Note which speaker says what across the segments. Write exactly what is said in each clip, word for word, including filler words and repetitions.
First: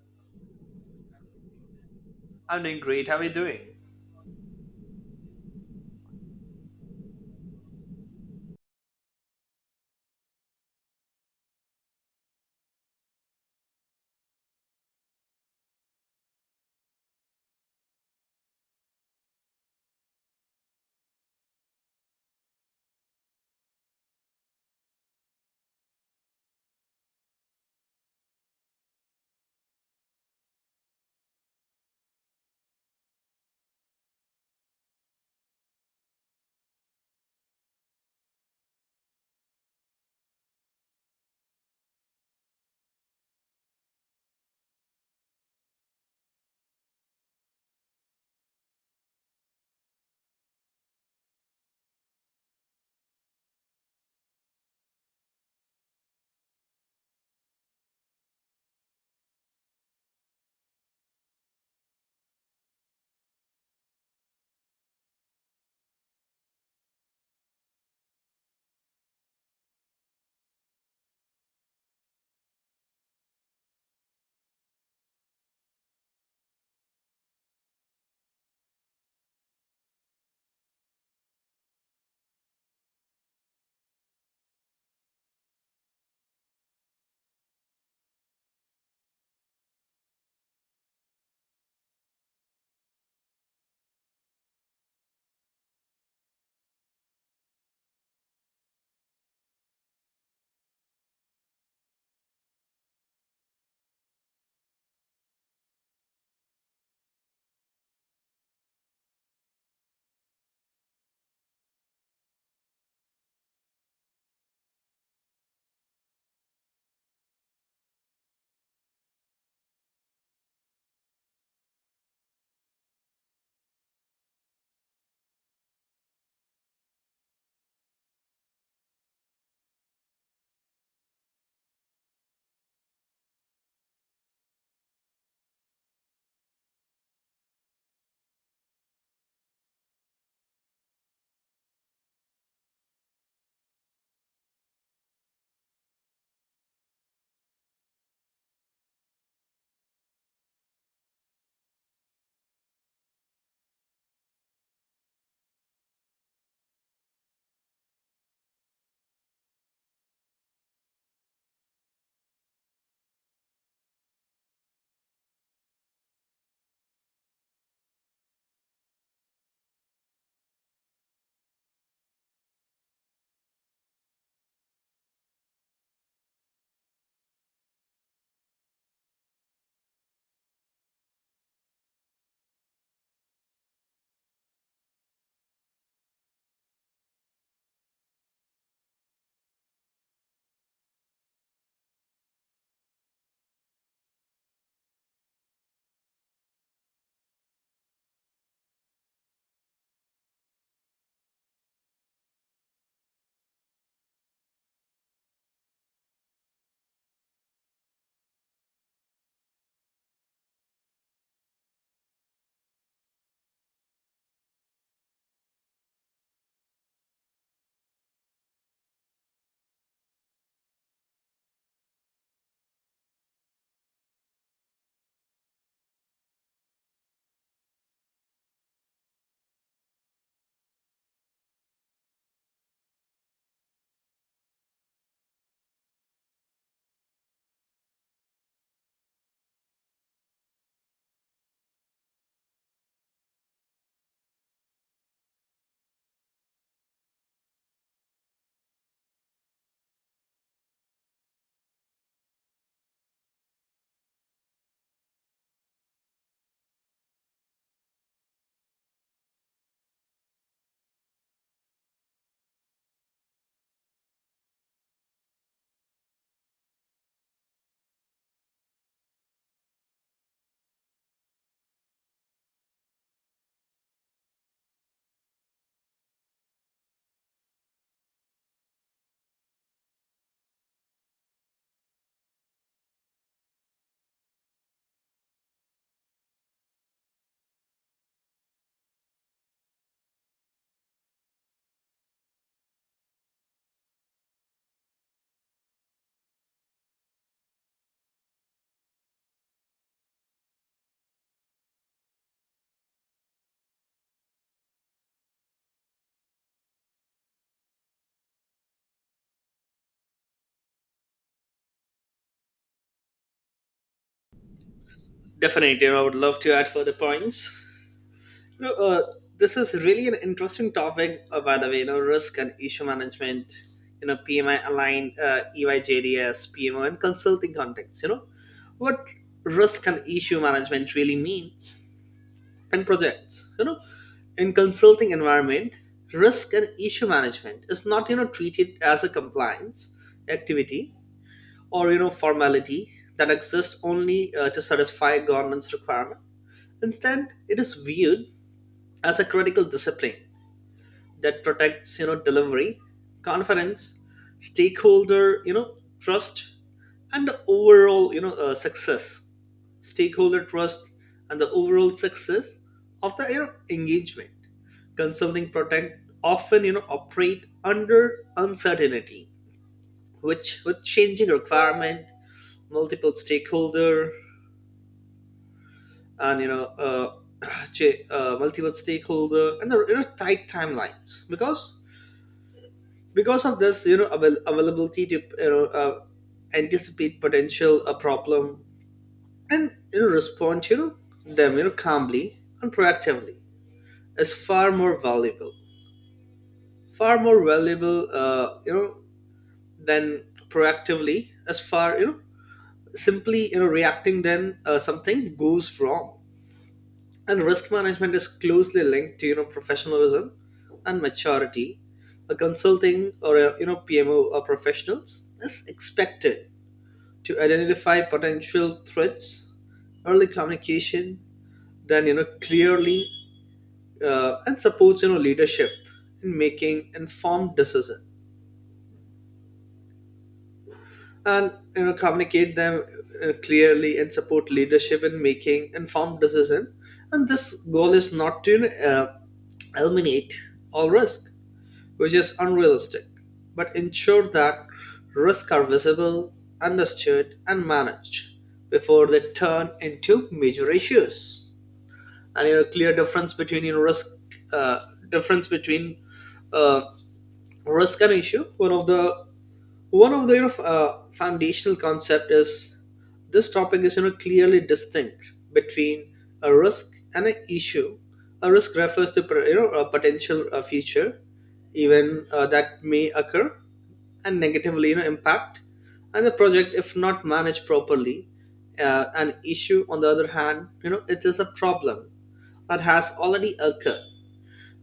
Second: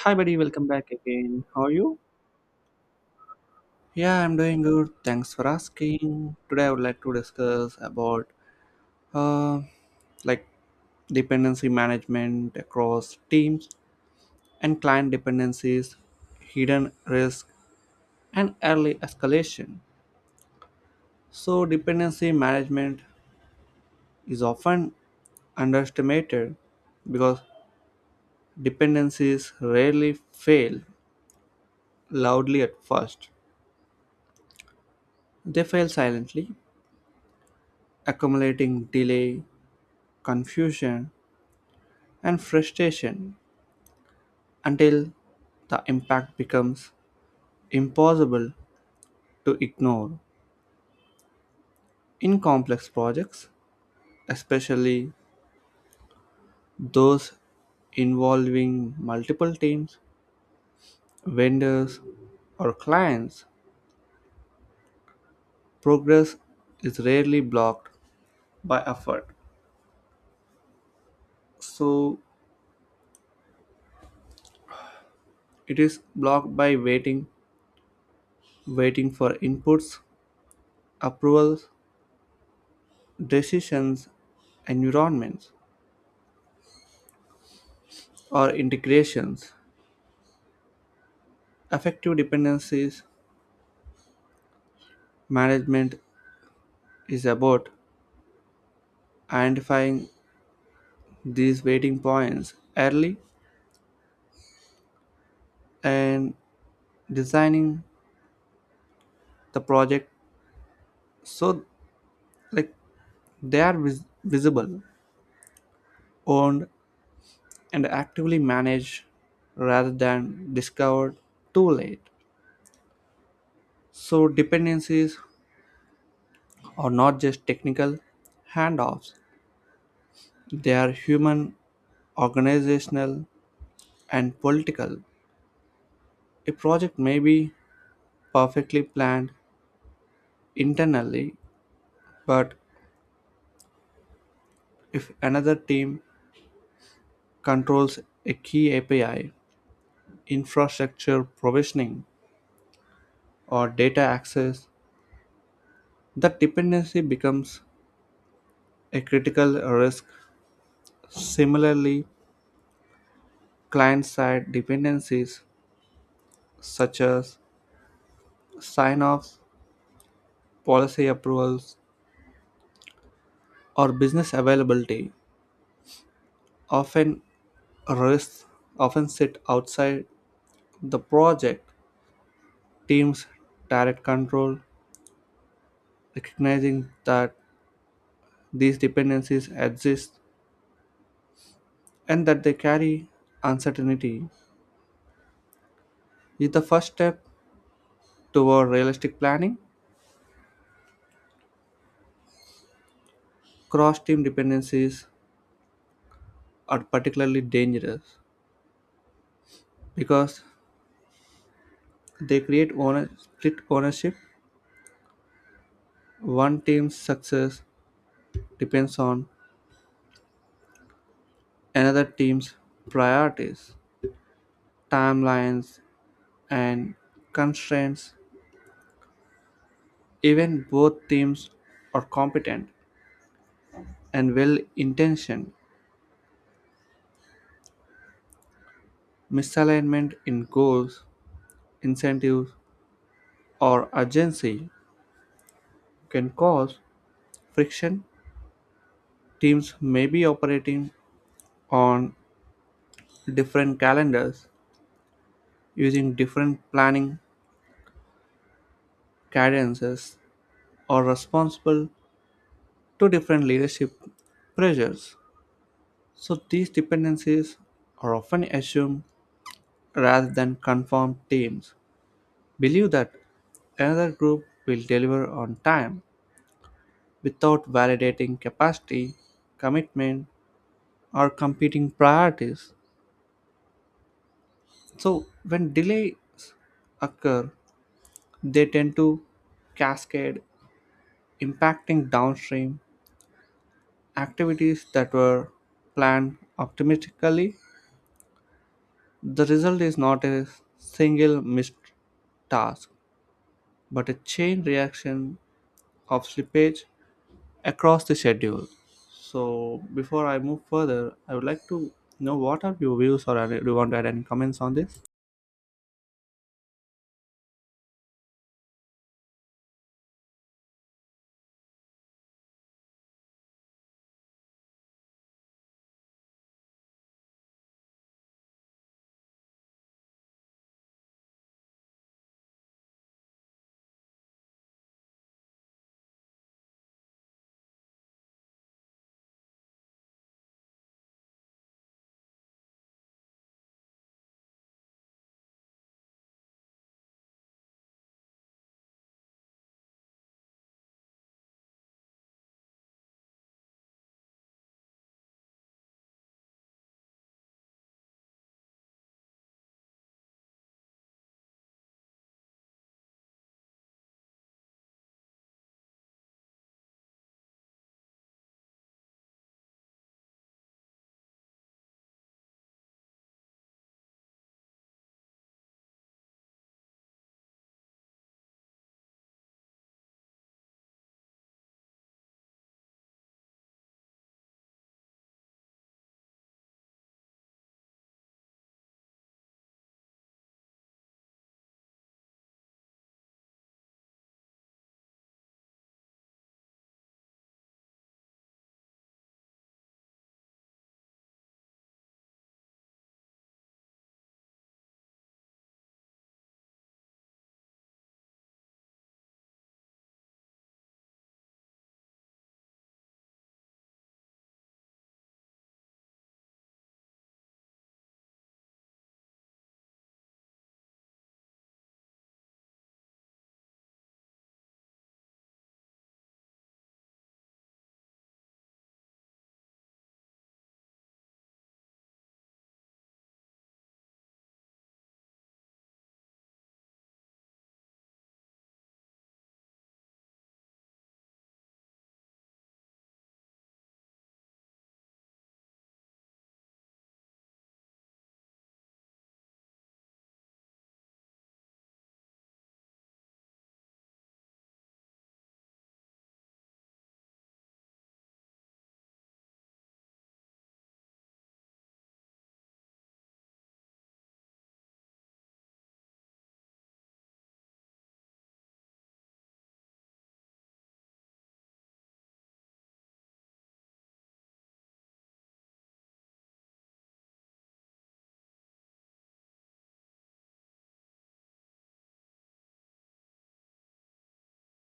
Speaker 1: Hi, buddy. Welcome back again. How are you?
Speaker 2: I'm doing great. How are you doing?
Speaker 1: Yeah, I'm doing good. Thanks for asking. Today, I would like to discuss about uh, like dependency management across teams and client dependencies, hidden risk, and early escalation. So, dependency management is often underestimated because dependencies rarely fail loudly at first. They fail silently, accumulating delay, confusion, and frustration until the impact becomes impossible to ignore. In complex projects, especially those involving multiple teams, vendors, or clients, progress is rarely blocked by effort. So it is blocked by waiting, waiting for inputs, approvals, decisions, environments, or integrations. Affective dependencies management is about identifying these waiting points early and designing the project so like they are vis- visible, owned, and actively managed rather than discovered too late. So dependencies are not just technical handoffs; they are human, organizational, and political. A project may be perfectly planned internally, but if another team controls a key A P I, infrastructure provisioning, or data access, that dependency becomes a critical risk. Similarly, client side dependencies such as sign offs, policy approvals, or business availability often risks often sit outside the project team's direct control, recognizing that these dependencies exist and that they carry uncertainty is the first step toward realistic planning. Cross team dependencies are particularly dangerous because they create owner- split ownership. One team's success depends on another team's priorities, timelines, and constraints. Even both teams are competent and well intentioned, misalignment in goals, incentives, or urgency can cause friction, teams may be operating on different calendars, using different planning cadences, or responsible to different leadership pressures. So, these dependencies are often assumed rather than confirmed teams believe that another group will deliver on time without validating capacity, commitment, or competing priorities. So when delays occur, they tend to cascade, impacting downstream activities that were planned optimistically. The result is not a single missed task, but a chain reaction of slippage across the schedule. So before I move further, I would like to know what are your views or do you want to add any comments on this?
Speaker 2: Definitely, I would love to add further points. You know, uh, this is really an interesting topic, uh, by the way. You know, risk and issue management. You know, P M I aligned, uh, E Y J D S, P M O, and consulting context. You know, what risk and issue management really means in projects. You know, in consulting environment, risk and issue management is not you know treated as a compliance activity or you know formality that exists only uh, to satisfy government's requirement. Instead, it is viewed as a critical discipline that protects you know delivery, confidence, stakeholder you know trust, and the overall you know uh, success. Stakeholder trust and the overall success of the you know engagement. Consulting protect often you know operate under uncertainty, which with changing requirement, multiple stakeholder and you know uh, cha- uh, multiple stakeholder and there you know tight timelines because because of this you know avail- availability to you know uh, anticipate potential a problem and you know respond to you know, them you know calmly and proactively is far more valuable far more valuable, uh, you know than proactively as far you know simply you know reacting then uh, something goes wrong. And risk management is closely linked to you know professionalism and maturity. A consulting or a, you know P M O or professionals is expected to identify potential threats, early communication, then you know clearly, uh, and supports you know leadership in making informed decision and you know communicate them uh, clearly and support leadership in making informed decision. And this goal is not to you know, uh, eliminate all risk, which is unrealistic, but ensure that risks are visible, understood, and managed before they turn into major issues. And you know, clear difference between you know, risk. Uh, difference between uh, Risk and issue. One of the one of the you know, f- uh, foundational concept is this topic is you know clearly distinct between a risk and an issue. A risk refers to pre- you know a potential uh, future even uh, that may occur and negatively you know impact and the project if not managed properly. Uh, an issue, on the other hand, you know it is a problem that has already occurred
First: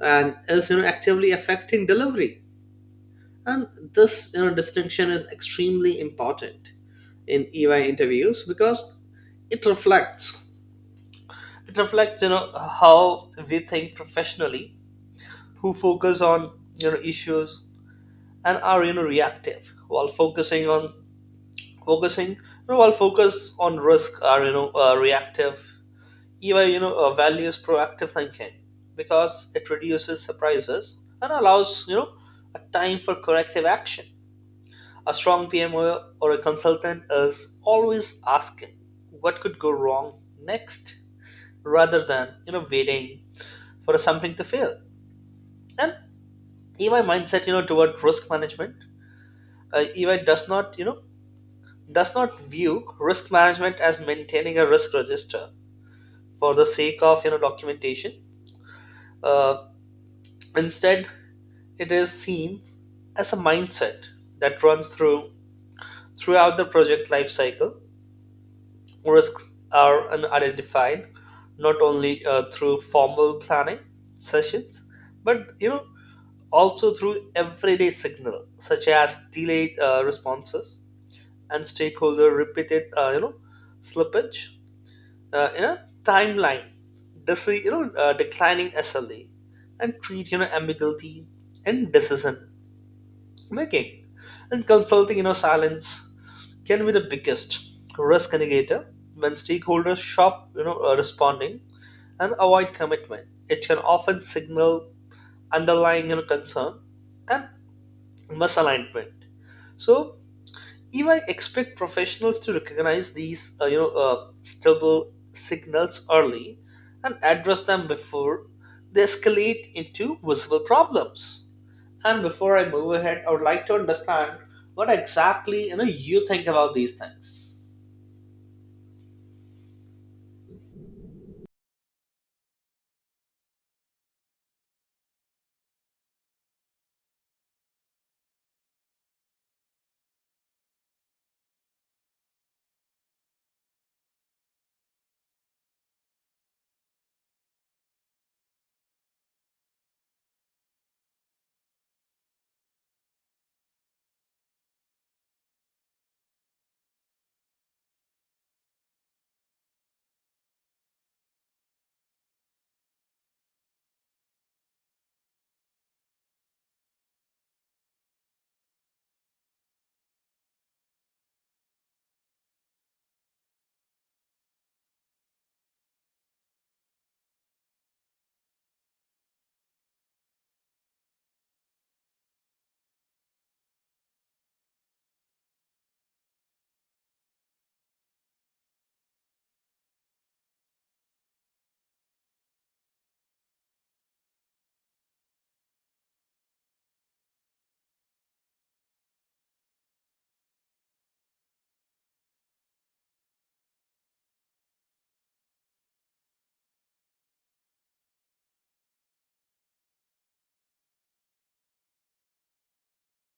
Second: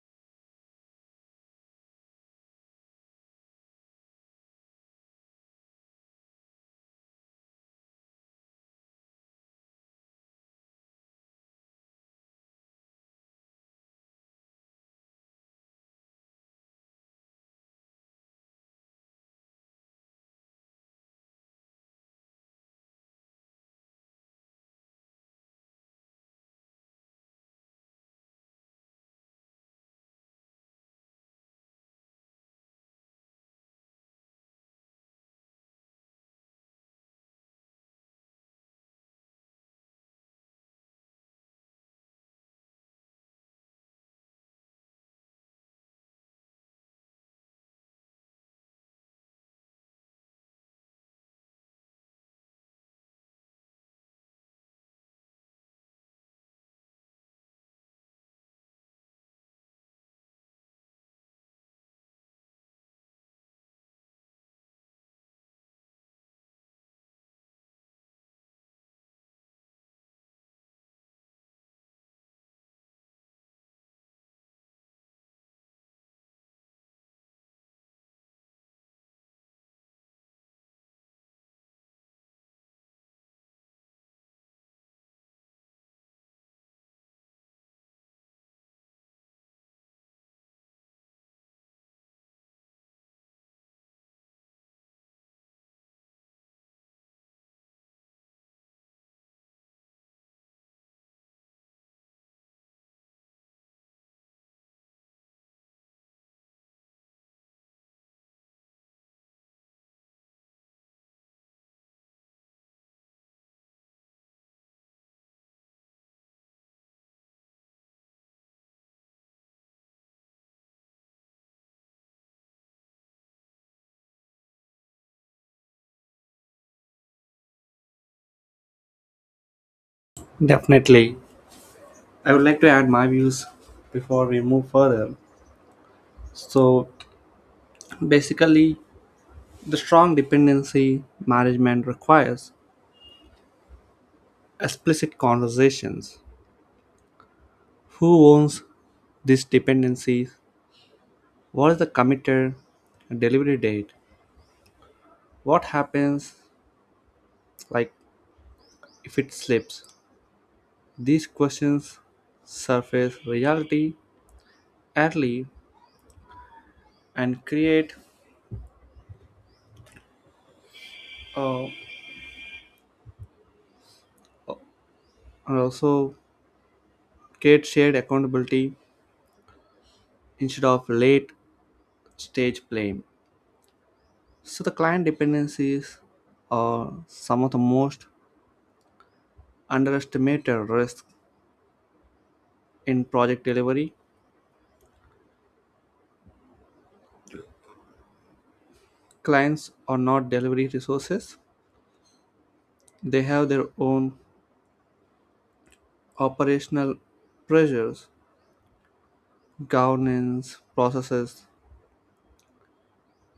Speaker 2: and is you know actively affecting delivery. And this you know, distinction is extremely important in E Y interviews because it reflects it reflects you know how we think professionally, who focus on you know issues and are you know reactive, while focusing on focusing you know, while focus on risk are you know uh, reactive. E Y you know uh, values proactive thinking because it reduces surprises and allows you know a time for corrective action. A strong P M O or a consultant is always asking what could go wrong next rather than you know waiting for something to fail. And E Y mindset you know toward risk management, uh, E Y does not you know does not view risk management as maintaining a risk register for the sake of you know documentation. Uh, instead, it is seen as a mindset that runs through throughout the project life cycle. Risks are identified not only uh, through formal planning sessions, but you know also through everyday signal such as delayed uh, responses and stakeholder repeated uh, you know slippage uh, in a timeline. This you know uh, declining S L A and treat you know ambiguity and decision making and consulting you know silence can be the biggest risk indicator. When stakeholders shop you know uh, responding and avoid commitment, it can often signal underlying you know, concern and misalignment. So E Y expect professionals to recognize these uh, you know uh, stable signals early and address them before they escalate into visible problems. And before I move ahead, I would like to understand what exactly you know you think about these things.
Speaker 1: Definitely. I would like to add my views before we move further. So basically, the strong dependency management requires explicit conversations. Who owns these dependencies? What is the committer delivery date? What happens like if it slips? These questions surface reality early and create uh, and also create shared accountability instead of late stage blame. So the client dependencies are some of the most underestimated risks in project delivery. Clients are not delivery resources. They have their own operational pressures, governance, processes,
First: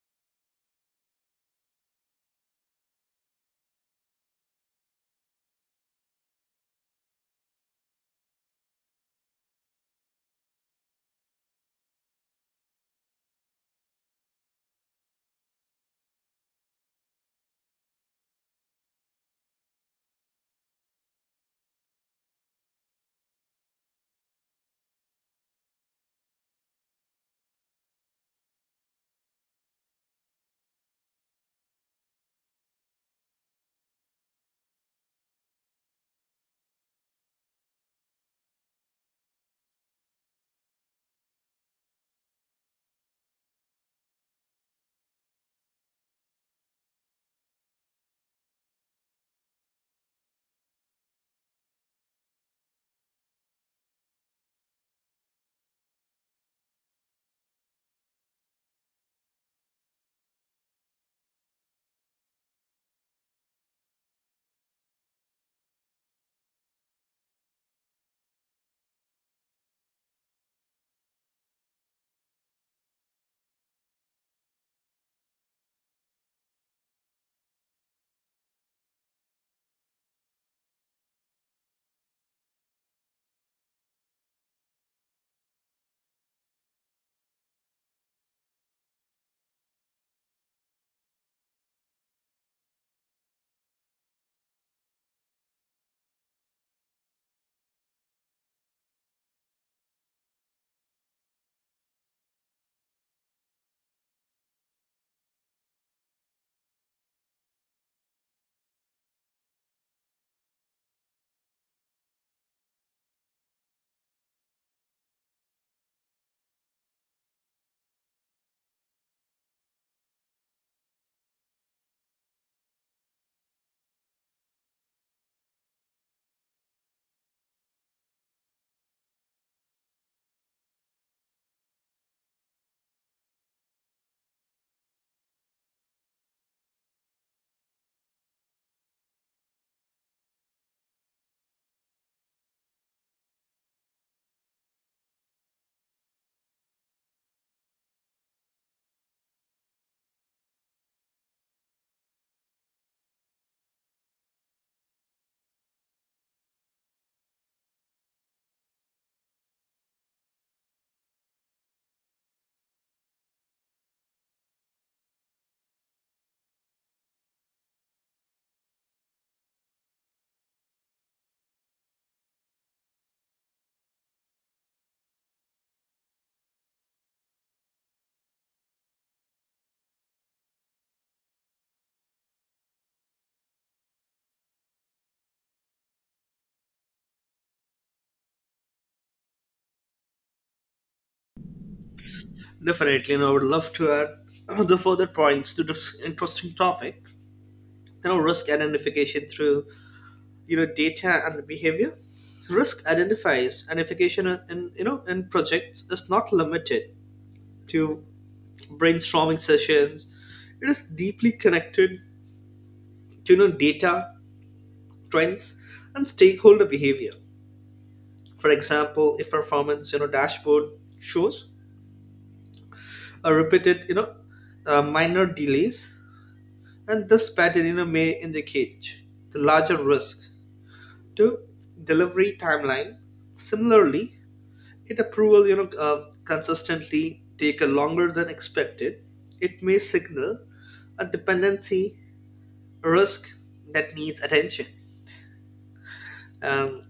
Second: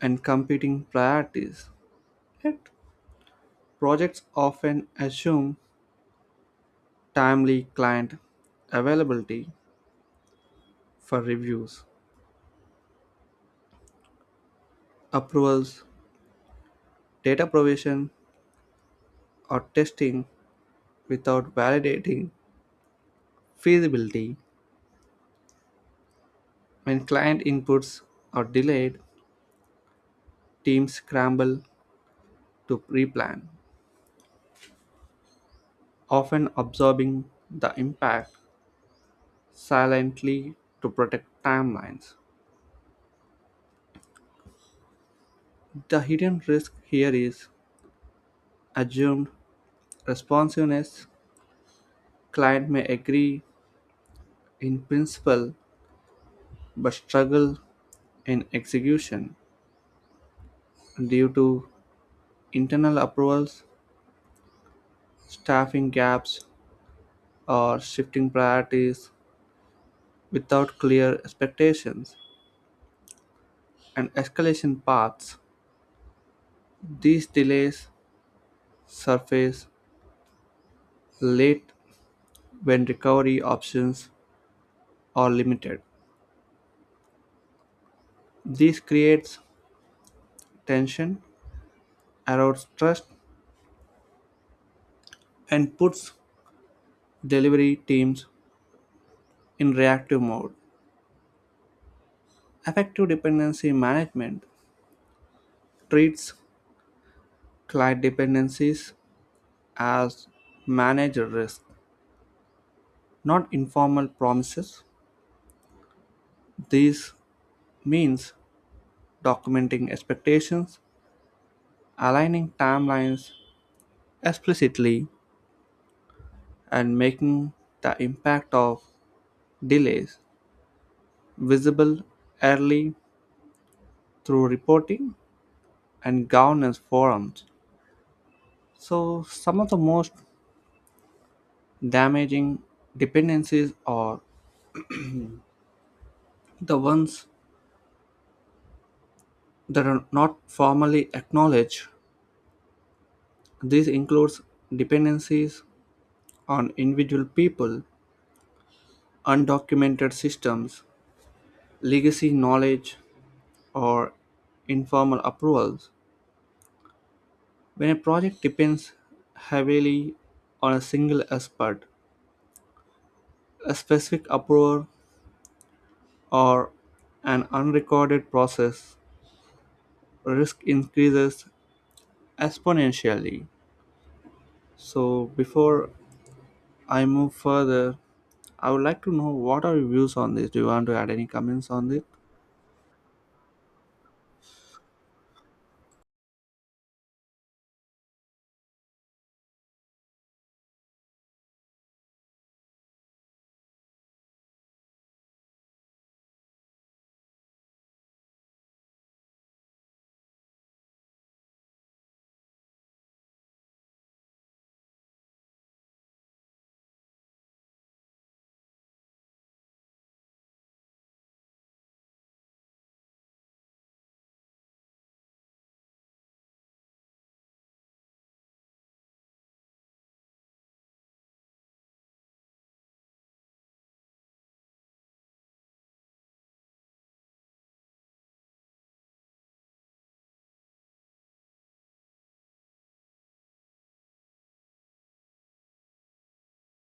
Speaker 1: and competing priorities. Yet, projects often assume timely client availability for reviews, approvals, data provision, or testing without validating feasibility. When client inputs are delayed, teams scramble to replan, often absorbing the impact silently to protect timelines. The hidden risk here is assumed responsiveness. Client may agree in principle but struggle in execution due to internal approvals, staffing gaps, or shifting priorities without clear expectations and escalation paths, these delays surface late when recovery options are limited. This creates tension, erodes trust, and puts delivery teams in reactive mode. Effective dependency management treats client dependencies as manager risk, not informal promises. This means documenting expectations, aligning timelines explicitly and making the impact of delays visible early through reporting and governance forums. So, some of the most damaging dependencies are the ones that are not formally acknowledged. This includes dependencies on individual people, undocumented systems, legacy knowledge, or informal approvals. When a project depends heavily on a single expert, a specific approval, or an unrecorded process, risk increases exponentially. So, before I move further, I would like to know what are your views on this? Do you want to add any comments on this?
Speaker 2: Definitely, and I would love to add the further points to this interesting topic. You know, risk identification through you know data and behavior. So risk identifies identification in you know in projects is not limited to brainstorming sessions. It is deeply connected to you know data trends and stakeholder behavior. For example, if performance you know dashboard shows a repeated you know uh, minor delays. And this pattern, you know, may indicate the larger risk to delivery timeline. Similarly, if approval you know, uh, consistently take a longer than expected, it may signal a dependency risk that needs attention. Um,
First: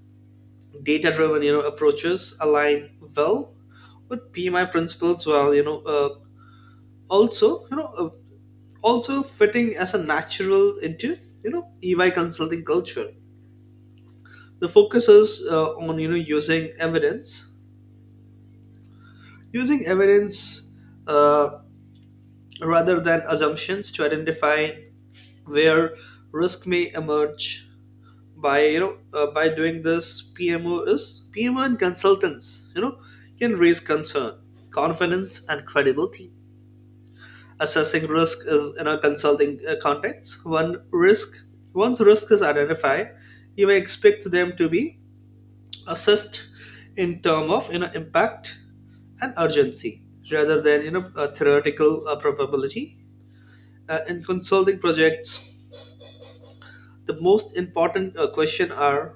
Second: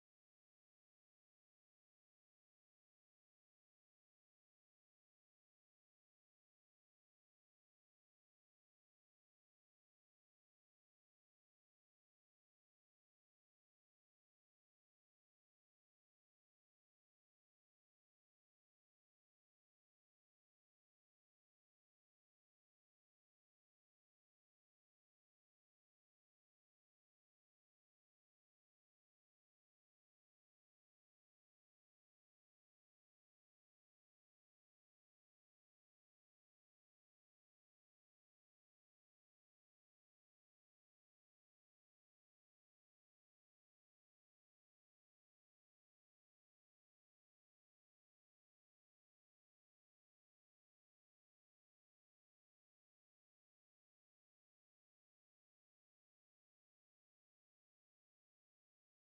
Speaker 2: Data-driven you know, approaches align well with P M I principles. While you know uh, also you know uh, also fitting as a natural into you know E Y consulting culture. The focus is, uh, on you know using evidence, using evidence uh, rather than assumptions to identify where risk may emerge by you know uh, by doing this. pmo is P M O and consultants you know can raise concern, confidence, and credibility. Assessing risk is in a consulting, uh, context. One risk Once risk is identified, you may expect them to be assessed in term of you know impact and urgency rather than you know a theoretical uh, probability. Uh, in consulting projects, the most important uh, question are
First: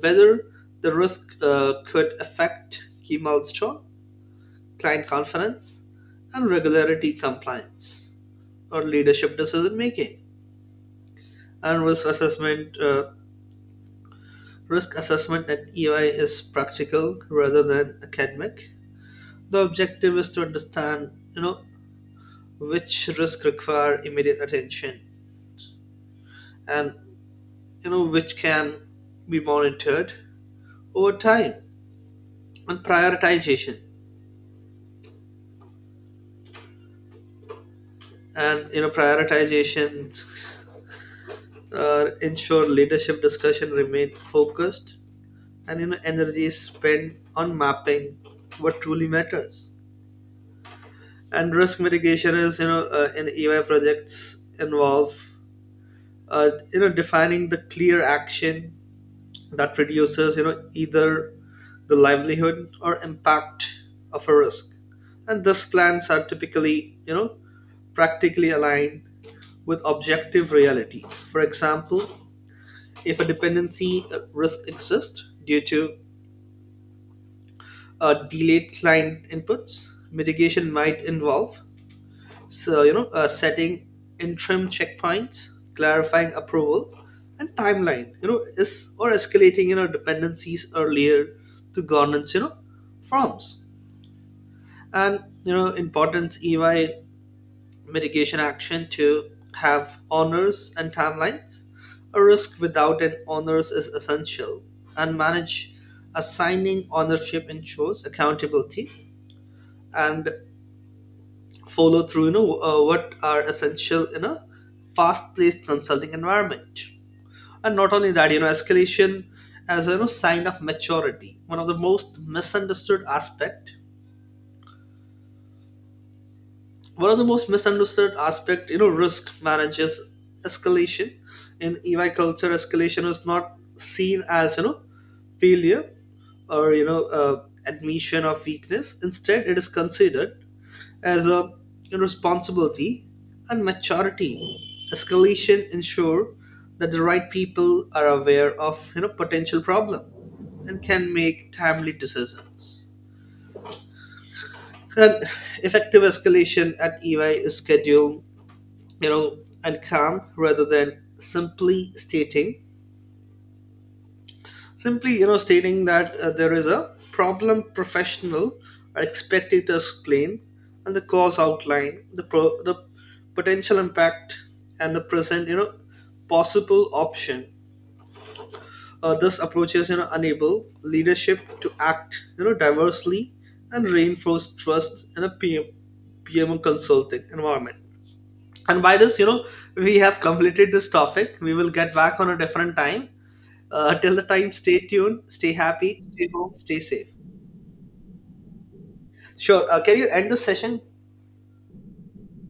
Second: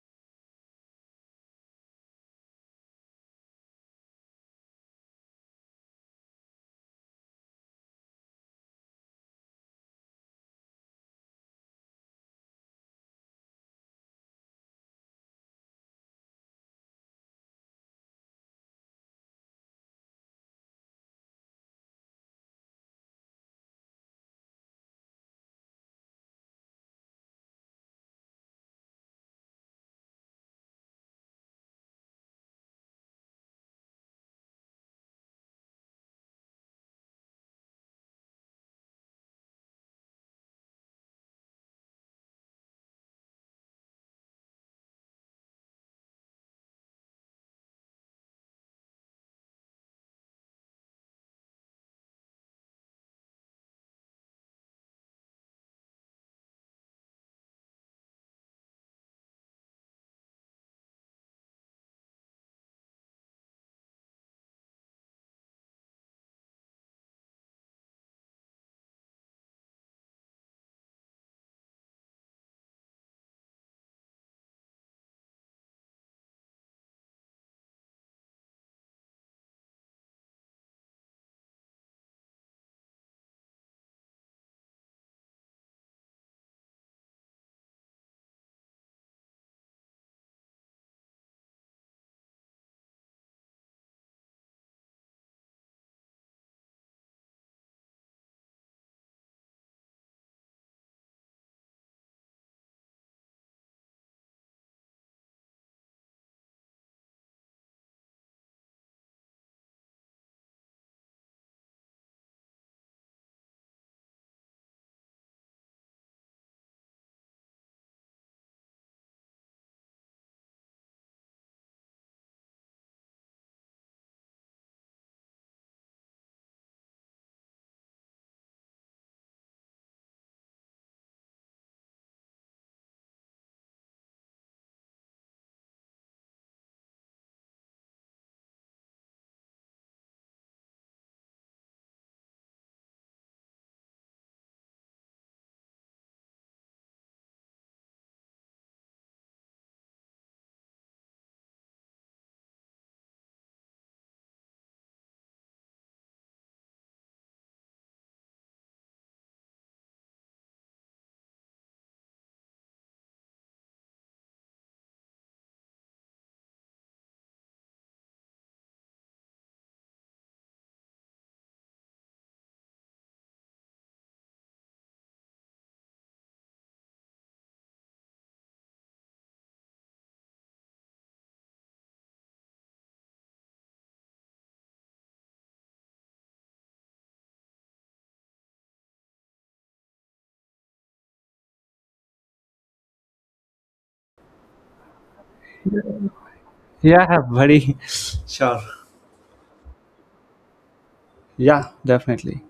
Speaker 2: whether the risk uh, could affect key milestone, client confidence, and regularity compliance or leadership decision making. And risk assessment, uh, risk assessment at E Y is practical rather than academic. The objective is to understand, you know, which risks require immediate attention and you know which can be monitored over time. And prioritization and you know prioritization uh, ensure leadership discussion remain focused, and you know energy is spent on mapping what truly matters. And risk mitigation is you know uh, in E Y projects involve, uh, you know defining the clear action that reduces you know either the livelihood or impact of a risk. And thus plans are typically you know practically aligned with objective realities. For example, if a dependency uh, risk exists due to uh, delayed client inputs, mitigation might involve, so you know uh, setting interim checkpoints, clarifying approval and timeline you know is, or escalating you know dependencies earlier to governance you know forms. And you know importance, E Y mitigation action to have honors and timelines. A risk without an honors is essential and manage. Assigning ownership ensures accountability and follow through, you know uh, what are essential in a fast paced consulting environment. And not only that, you know escalation as a, you know, sign of maturity. One of the most misunderstood aspect one of the most misunderstood aspect, you know risk manages escalation. in E Y culture, escalation is not seen as you know failure or you know uh, admission of weakness. Instead, it is considered as a responsibility and maturity. Escalation ensure that the right people are aware of you know potential problem and can make timely decisions. And effective escalation at E Y is scheduled, you know and calm rather than simply stating simply you know stating that uh, there is a problem. Professional are expected to explain and the cause, outline the pro- the potential impact, and the present you know possible option. Uh, this approach is you know enable leadership to act you know diversely and reinforce trust in a PM, P M O consulting environment. And by this, you know, we have completed this topic. We will get back on a different time. Uh, till the time, stay tuned, stay happy, stay home, stay safe.
Speaker 1: Yeah, buddy. Sure.
Speaker 2: Sure. Uh, can you end the session?
Speaker 1: Yeah, definitely.